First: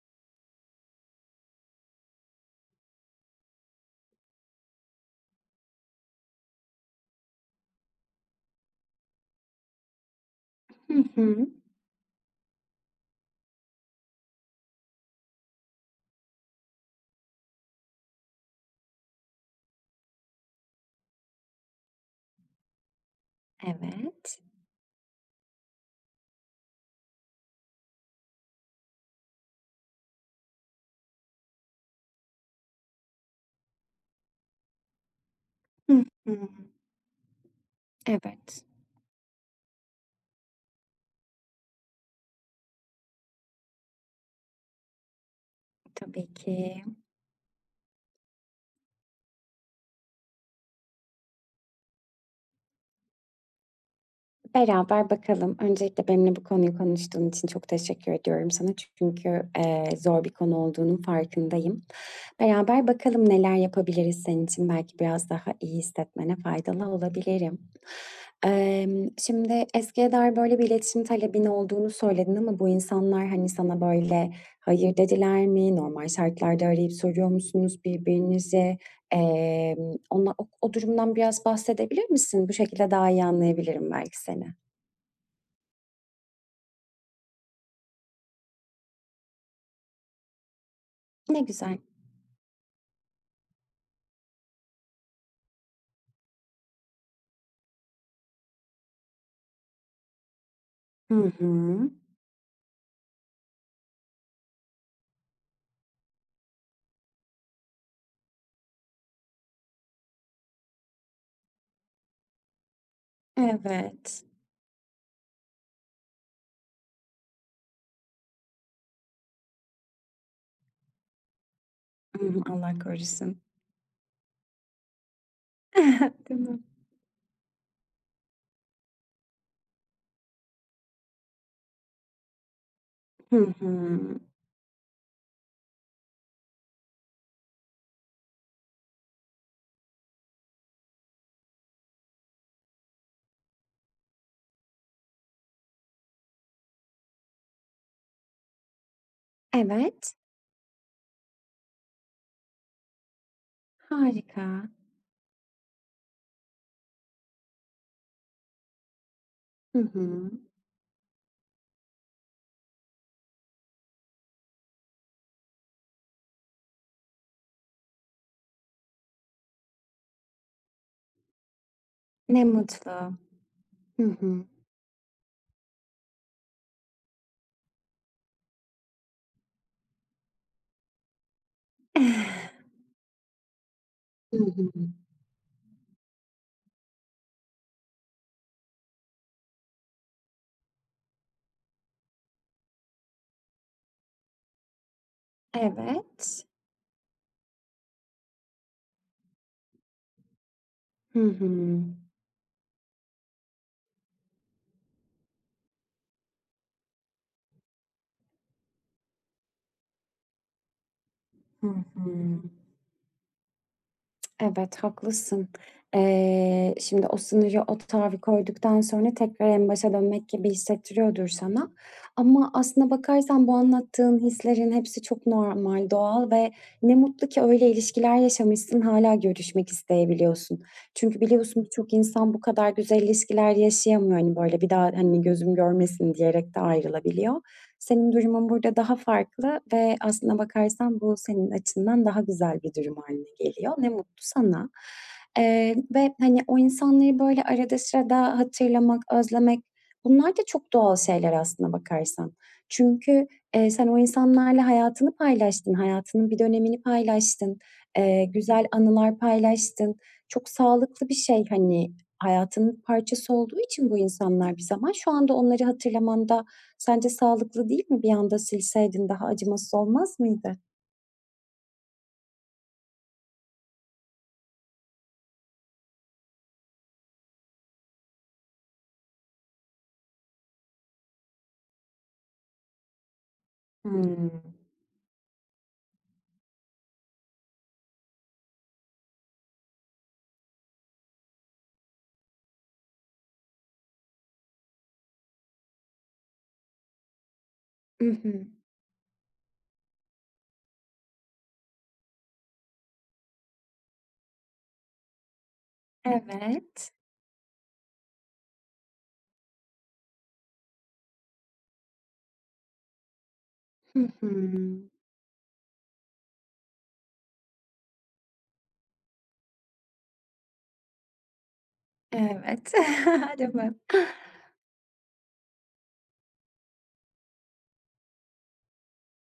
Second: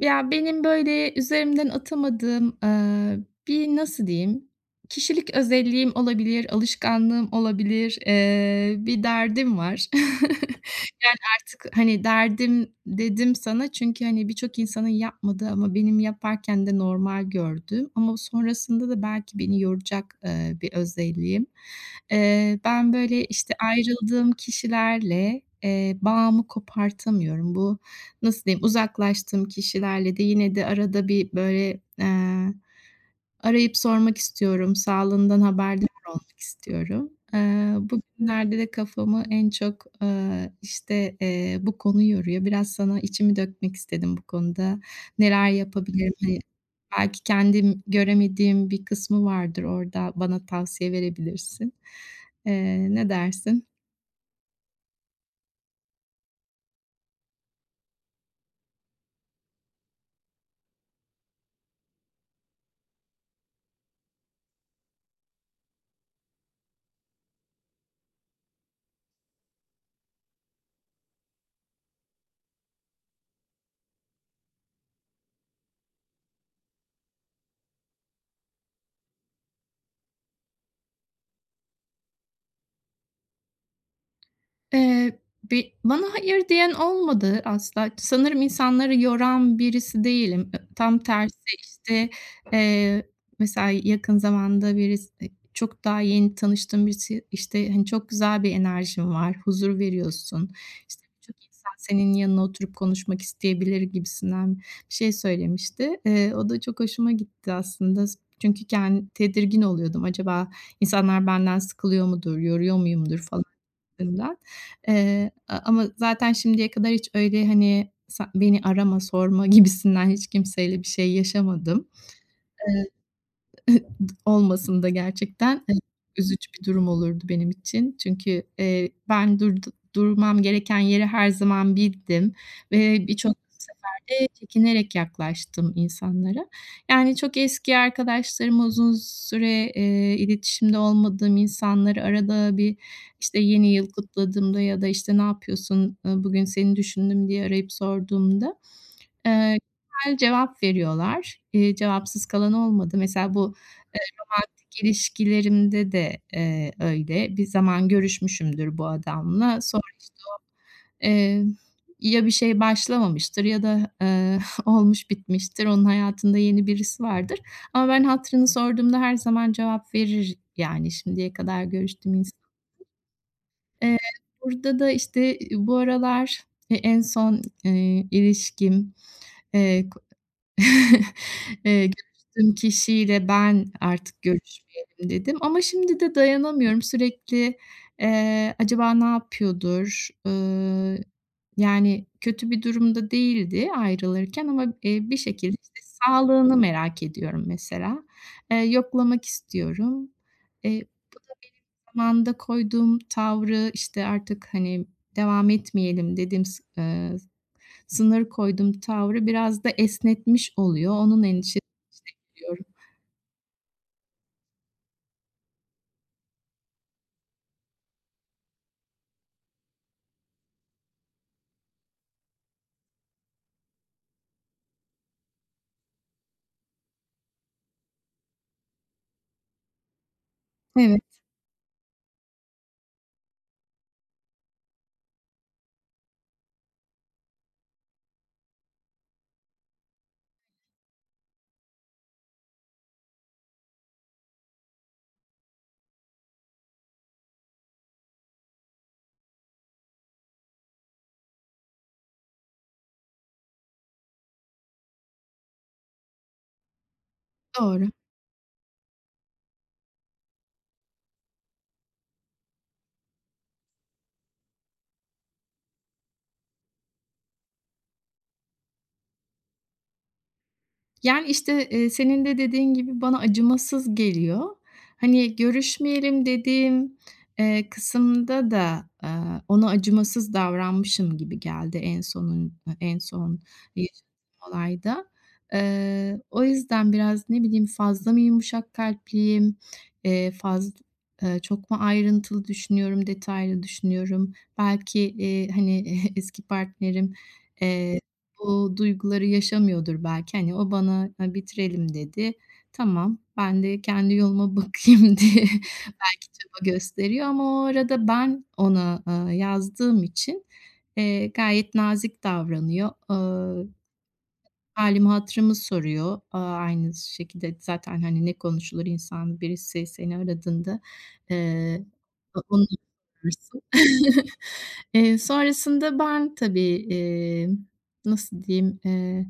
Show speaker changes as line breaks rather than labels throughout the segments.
Ya, benim, böyle, üzerimden atamadığım, bir nasıl diyeyim, kişilik özelliğim olabilir, alışkanlığım olabilir, bir derdim var.
Hı
Yani,
hı.
artık, hani, derdim dedim sana çünkü, hani, birçok insanın yapmadığı ama benim yaparken de normal gördüğüm ama sonrasında da belki beni yoracak, bir özelliğim. Ben, böyle, işte, ayrıldığım
Evet.
kişilerle, bağımı kopartamıyorum. Bu nasıl diyeyim, uzaklaştığım kişilerle de yine de arada bir, böyle, arayıp sormak istiyorum. Sağlığından haberdar
Hı hı.
olmak istiyorum. Bugünlerde
Evet,
de kafamı en çok, işte, bu konu yoruyor. Biraz sana içimi dökmek istedim bu konuda. Neler yapabilirim?
tabii
Hani,
ki.
belki kendim göremediğim bir kısmı vardır orada, bana tavsiye verebilirsin. Ne dersin?
Beraber bakalım. Öncelikle benimle bu konuyu konuştuğun için çok teşekkür ediyorum sana. Çünkü, zor bir konu olduğunun farkındayım. Beraber bakalım neler yapabiliriz senin için. Belki biraz daha iyi hissetmene faydalı olabilirim. Şimdi eskiye dair böyle bir iletişim talebin olduğunu söyledin ama bu insanlar, hani, sana böyle hayır dediler mi? Normal şartlarda arayıp soruyor musunuz birbirinizi? Onla o durumdan biraz bahsedebilir misin? Bu şekilde daha iyi anlayabilirim belki seni.
Eee, bi Bana hayır diyen olmadı asla. Sanırım insanları yoran birisi değilim. Tam tersi,
Ne güzel.
işte, eee, mesela yakın zamanda çok daha yeni tanıştığım birisi, işte, hani, "Çok güzel bir enerjin var, huzur veriyorsun, işte,
Hı
birçok insan
hı.
senin yanına oturup konuşmak isteyebilir." gibisinden bir şey söylemişti. O da çok hoşuma gitti aslında. Çünkü tedirgin oluyordum. Acaba insanlar benden sıkılıyor mudur, yoruyor muyumdur falan
Evet.
üstünden. A Ama zaten şimdiye kadar hiç öyle, hani, beni arama, sorma gibisinden hiç kimseyle bir şey yaşamadım.
Hı hı, Allah korusun.
Olmasında gerçekten,
Değil
üzücü
mi?
bir durum olurdu benim için. Çünkü, ben durmam gereken yeri her zaman bildim ve birçok
Hı hı.
sefer de çekinerek yaklaştım insanlara. Yani, çok eski arkadaşlarımı, uzun süre, iletişimde olmadığım insanları arada bir, işte, yeni yıl kutladığımda ya da, işte, "Ne yapıyorsun, bugün seni düşündüm." diye arayıp sorduğumda, eee,
Evet.
güzel cevap veriyorlar. Cevapsız kalan olmadı. Mesela bu
Harika.
ilişkilerimde de, öyle. Bir zaman görüşmüşümdür bu adamla.
Hı
Sonra, işte,
hı.
eee, ya bir şey başlamamıştır ya da, olmuş bitmiştir. Onun hayatında yeni birisi vardır ama ben hatırını sorduğumda her zaman cevap verir, yani, şimdiye kadar görüştüğüm insan.
Ne mutlu.
Eee,
Hı hı.
Burada da, işte, bu aralar, en son, ilişkim, eee görüştüğüm kişiyle ben artık
Hı hı.
görüşmeyelim dedim ama şimdi de dayanamıyorum. Sürekli, acaba ne yapıyordur? Yani kötü bir durumda değildi ayrılırken ama, bir şekilde işte
Evet.
sağlığını merak ediyorum mesela. Yoklamak istiyorum. Benim
Hı hı.
zamanında koyduğum tavrı işte artık hani devam etmeyelim dedim sınır koydum tavrı biraz da esnetmiş oluyor. Onun endişesine
Hı hı.
giriyorum.
Evet, haklısın. Şimdi o sınırı, o tarifi koyduktan sonra tekrar en başa dönmek gibi hissettiriyordur sana. Ama aslına bakarsan bu anlattığın hislerin hepsi çok normal, doğal ve ne mutlu ki öyle ilişkiler yaşamışsın, hala görüşmek isteyebiliyorsun.
Evet,
Çünkü biliyorsun birçok insan bu kadar güzel ilişkiler yaşayamıyor. Hani, böyle, "Bir daha, hani, gözüm görmesin." diyerek de ayrılabiliyor. Senin durumun burada daha farklı ve aslına bakarsan bu senin açından daha güzel bir durum haline geliyor. Ne mutlu sana. Ve, hani, o insanları böyle arada sırada hatırlamak, özlemek bunlar da çok doğal şeyler aslına bakarsan. Çünkü, sen o insanlarla hayatını paylaştın, hayatının bir dönemini paylaştın,
doğru.
güzel anılar paylaştın. Çok sağlıklı bir şey, hani, hayatının parçası olduğu için bu insanlar bir zaman şu anda onları hatırlamanda. Sence sağlıklı değil mi? Bir anda silseydin daha acımasız olmaz mıydı?
Yani, işte, senin de dediğin gibi bana acımasız geliyor. Hani, görüşmeyelim dediğim, kısımda da, ona acımasız davranmışım gibi geldi en son yaşadığım
Hımm.
olayda. O yüzden biraz, ne bileyim, fazla mı yumuşak kalpliyim, faz çok mu ayrıntılı düşünüyorum, detaylı düşünüyorum? Belki, hani, eski partnerim, eee
Hı hı.
bu duyguları yaşamıyordur belki. Hani, o bana, "Ha, bitirelim." dedi. Tamam, ben de kendi yoluma bakayım diye belki çaba
Evet.
gösteriyor ama o arada ben ona, yazdığım için, gayet nazik davranıyor.
Hı hı.
Hâlimi, hatırımı soruyor. Aynı şekilde zaten, hani, ne konuşulur insan birisi seni aradığında, eee, onu
Evet. Değil
sorarsın.
mi?
Sonrasında ben tabii, nasıl diyeyim,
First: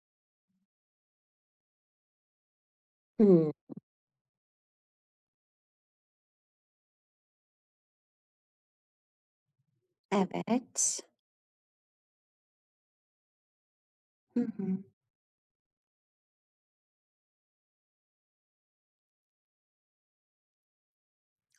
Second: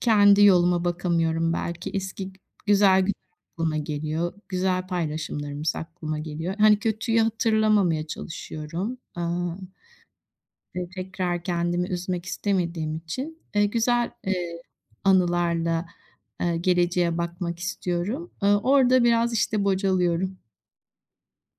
kendi yoluma bakamıyorum belki. Eski güzel günler
Hımm.
aklıma geliyor. Güzel paylaşımlarımız aklıma geliyor. Hani, kötüyü hatırlamamaya çalışıyorum. Aaa
Evet.
Tekrar kendimi üzmek istemediğim için, güzel,
Hı hı.
anılarla, geleceğe bakmak istiyorum. Orada biraz, işte, bocalıyorum.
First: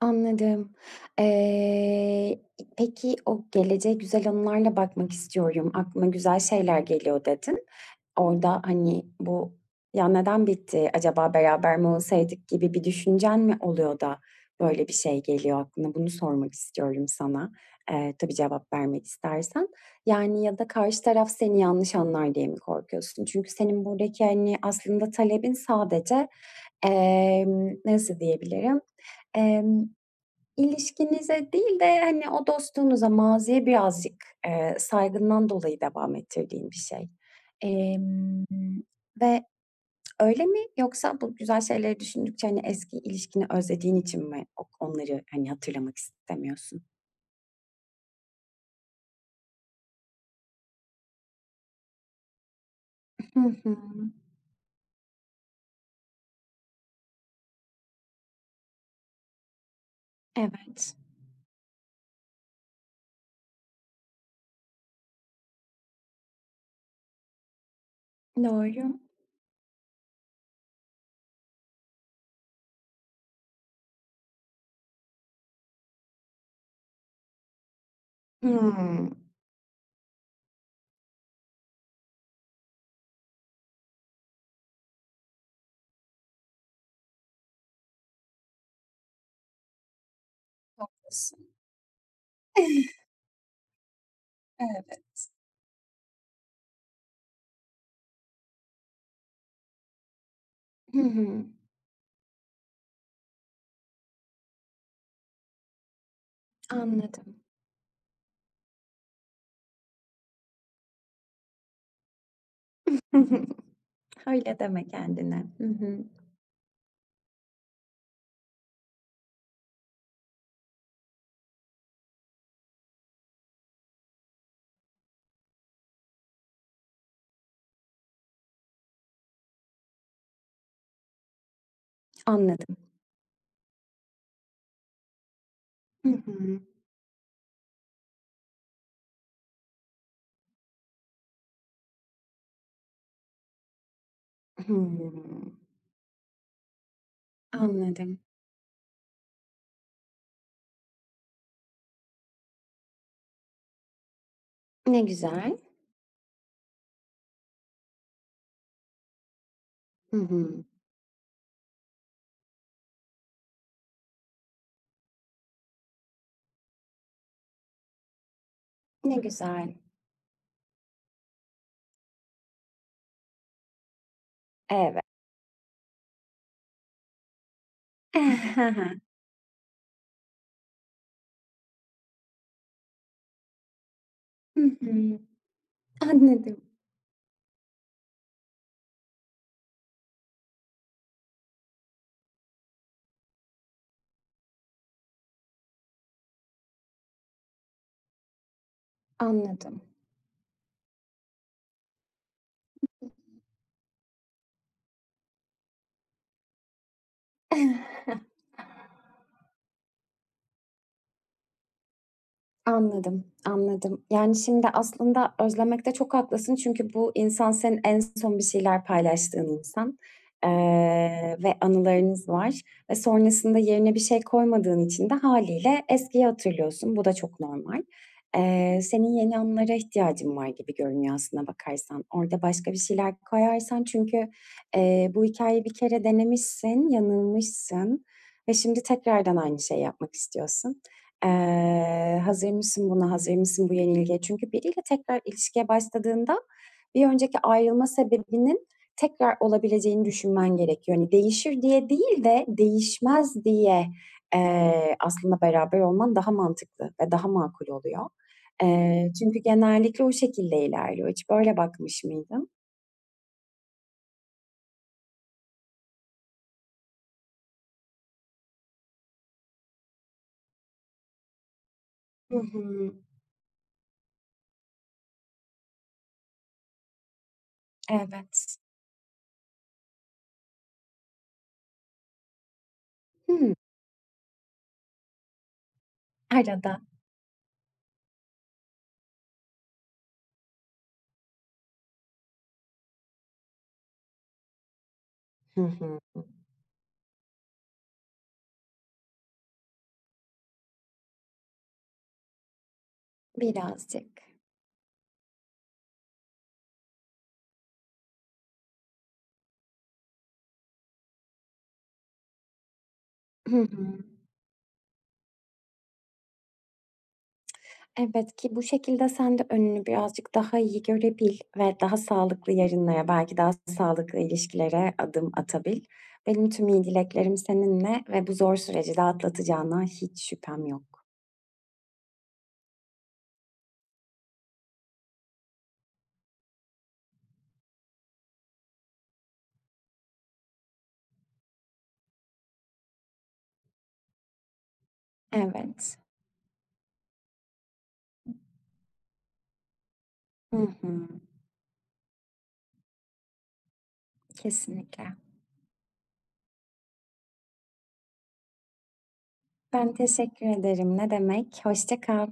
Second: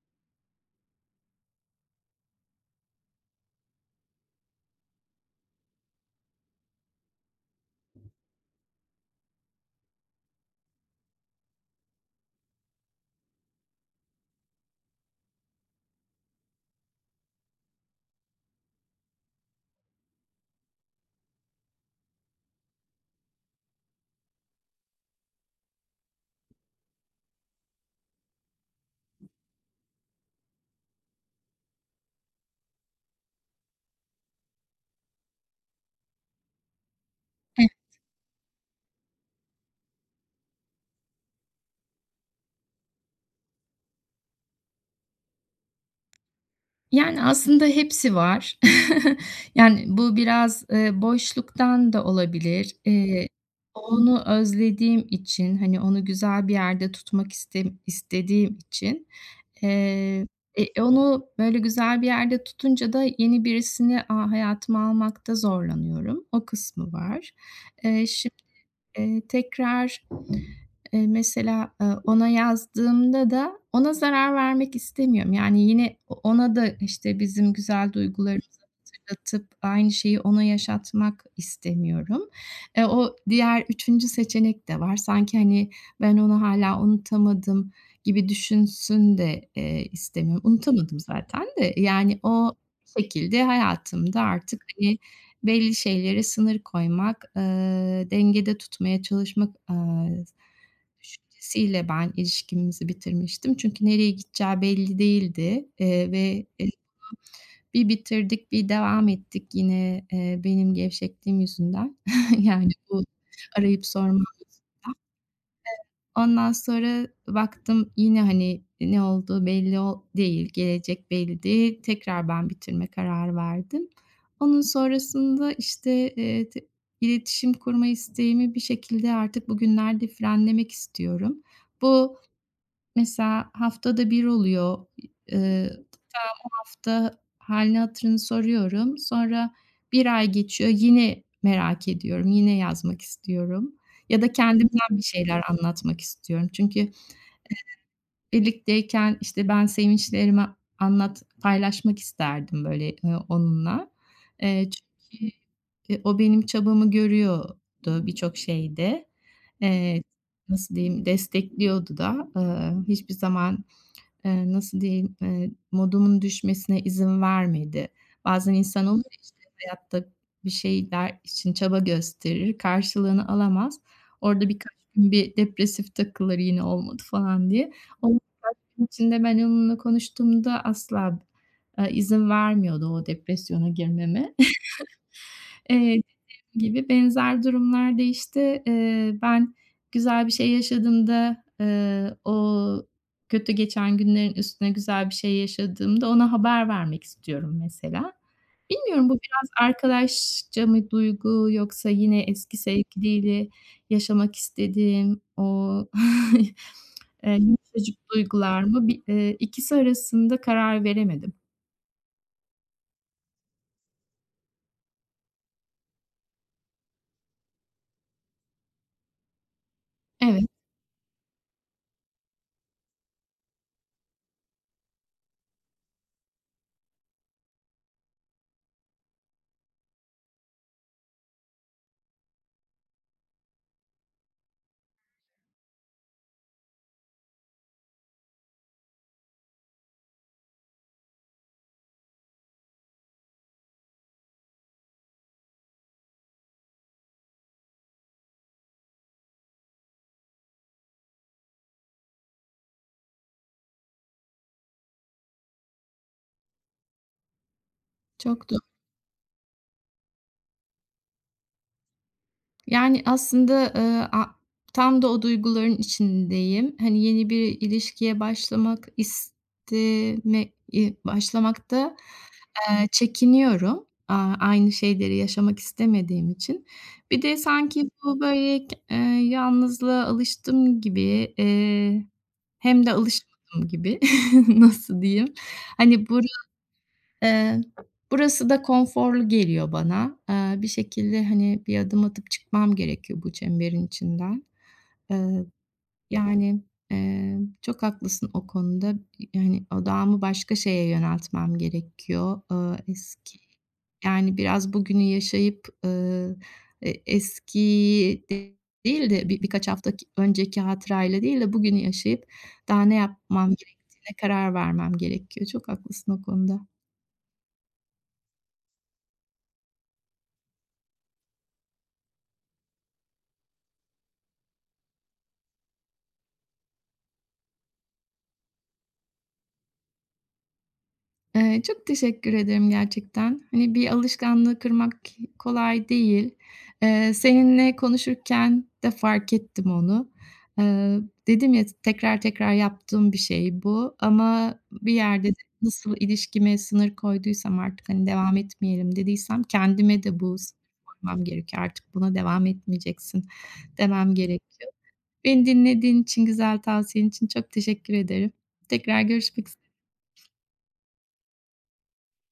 Anladım. Eee, peki, o geleceğe güzel anılarla bakmak istiyorum, aklıma güzel şeyler geliyor dedin. Orada, hani, bu "Ya, neden bitti, acaba beraber mi olsaydık?" gibi bir düşüncen mi oluyor da böyle bir şey geliyor aklına? Bunu sormak istiyorum sana. Tabii cevap vermek istersen. Yani, ya da karşı taraf seni yanlış anlar diye mi korkuyorsun? Çünkü senin buradaki, hani, aslında talebin sadece, nasıl diyebilirim, İlişkinize değil de, hani, o dostluğunuza, maziye birazcık, saygından dolayı devam ettirdiğin bir şey.
Eh,
Emm, Ve öyle mi yoksa bu güzel şeyleri düşündükçe, hani, eski ilişkini özlediğin için mi onları, hani, hatırlamak istemiyorsun?
yani, aslında hepsi var. Yani, bu biraz, boşluktan da olabilir.
Hı hı.
Onu özlediğim için, hani, onu güzel bir yerde tutmak istediğim için. Eee,
Evet.
Onu böyle güzel bir yerde tutunca da yeni birisini, hayatıma almakta zorlanıyorum. O kısmı var. Şimdi,
Doğru.
tekrar mesela, ona yazdığımda da ona zarar vermek istemiyorum. Yani yine ona da, işte, bizim güzel duygularımızı
Hımm.
hatırlatıp aynı şeyi ona yaşatmak istemiyorum. O diğer üçüncü seçenek de var. Sanki, hani, ben onu hâlâ unutamadım gibi düşünsün de, istemiyorum. Unutamadım zaten
Haklısın.
de, yani, o şekilde hayatımda artık, hani,
Evet.
belli şeylere sınır koymak, dengede tutmaya çalışmak,
Hı hı.
düşüncesiyle ben ilişkimizi bitirmiştim. Çünkü nereye gideceği belli değildi, ve,
Anladım.
bir bitirdik, bir devam ettik yine, benim gevşekliğim yüzünden. Yani bu
Hı hı.
arayıp sormam.
Öyle deme kendine. Hı hı.
Ondan sonra baktım yine, hani, ne olduğu belli değil, gelecek belli değil. Tekrar ben bitirme kararı verdim. Onun sonrasında, işte, t iletişim kurma isteğimi bir şekilde artık bugünlerde frenlemek istiyorum. Bu
Anladım.
Mesela haftada bir oluyor. Eee,
Hı hı.
Hafta halini hatırını soruyorum. Sonra bir ay geçiyor, yine merak ediyorum, yine yazmak istiyorum ya da kendimden bir şeyler
Hımm.
anlatmak istiyorum. Çünkü
Anladım.
birlikteyken, işte, ben sevinçlerimi paylaşmak isterdim, böyle, onunla.
Ne
Çünkü,
güzel.
o benim çabamı görüyordu birçok şeyde. Eee,
Hı hı.
Nasıl diyeyim, destekliyordu da. Hiçbir zaman nasıl diyeyim, modumun düşmesine izin vermedi. Bazen insan olur
Ne
ya, işte,
güzel.
hayatta bir şeyler için çaba gösterir, karşılığını alamaz. Orada birkaç
Evet.
gün bir depresif takılır yine olmadı falan diye. Onun için de ben onunla konuştuğumda asla, izin vermiyordu o depresyona girmeme.
Hı hı.
Eee
Anladım,
Gibi benzer durumlarda, işte, ben güzel bir şey yaşadığımda, o kötü geçen günlerin üstüne güzel bir şey yaşadığımda ona haber vermek istiyorum mesela. Bilmiyorum bu biraz
anladım.
arkadaşça mı duygu yoksa yine eski sevgiliyle yaşamak istediğim o, yumuşacık duygular mı? Bi ikisi arasında karar veremedim.
Anladım, anladım. Yani, şimdi aslında özlemekte çok haklısın çünkü bu insan senin en son bir şeyler paylaştığın insan,
Evet,
ve anılarınız var ve sonrasında yerine bir şey koymadığın için de haliyle eskiyi hatırlıyorsun. Bu da çok normal. Senin yeni anılara ihtiyacın var gibi görünüyor aslına bakarsan. Orada başka bir şeyler koyarsan çünkü, bu hikayeyi bir kere denemişsin, yanılmışsın ve şimdi tekrardan aynı şeyi yapmak istiyorsun. Hazır mısın buna, hazır mısın bu yenilgiye? Çünkü biriyle tekrar ilişkiye başladığında bir önceki ayrılma sebebinin tekrar olabileceğini düşünmen gerekiyor. Hani, değişir diye değil de değişmez diye, aslında beraber olman daha mantıklı ve daha makul oluyor.
çok
Çünkü genellikle o şekilde ilerliyor. Hiç böyle bakmış mıydın?
Yani, aslında, a tam da o duyguların içindeyim. Hani, yeni bir ilişkiye başlamak isteme başlamakta,
Hı hı.
çekiniyorum. Aynı şeyleri yaşamak istemediğim için. Bir de sanki bu,
Evet.
böyle, yalnızlığa alıştım gibi, hem de
Hımm.
alışmadım gibi. Nasıl diyeyim? Hani, bu
Arada.
Eee, burası da konforlu geliyor bana. Bir şekilde, hani, bir adım atıp çıkmam gerekiyor bu çemberin içinden. Eee,
Hı hı.
Yani, çok haklısın o konuda. Yani, odağımı başka şeye yöneltmem gerekiyor. Eski
Birazcık.
Yani, biraz bugünü yaşayıp, eskiyi değil de birkaç hafta önceki hatırayla değil de bugünü yaşayıp daha ne yapmam
Hı
gerektiğine
hı.
karar vermem gerekiyor. Çok haklısın o konuda.
Evet ki bu şekilde sen de önünü birazcık daha iyi görebil ve daha sağlıklı yarınlara, belki daha sağlıklı ilişkilere adım atabil. Benim tüm iyi dileklerim seninle ve bu zor süreci de atlatacağına hiç şüphem yok.
Çok teşekkür ederim gerçekten. Hani, bir alışkanlığı kırmak kolay değil. Seninle konuşurken de fark ettim onu. Eee, Dedim ya, tekrar tekrar yaptığım bir şey bu ama bir yerde de nasıl
Evet.
ilişkime sınır koyduysam artık, hani, devam etmeyelim dediysem kendime de bu
Hı
sınırı
hı.
koymam gerekiyor. Artık buna devam etmeyeceksin demem gerekiyor.
Kesinlikle.
Beni dinlediğin için, güzel tavsiyen için çok teşekkür ederim. Tekrar görüşmek
Ben teşekkür ederim. Ne demek. Hoşça kal.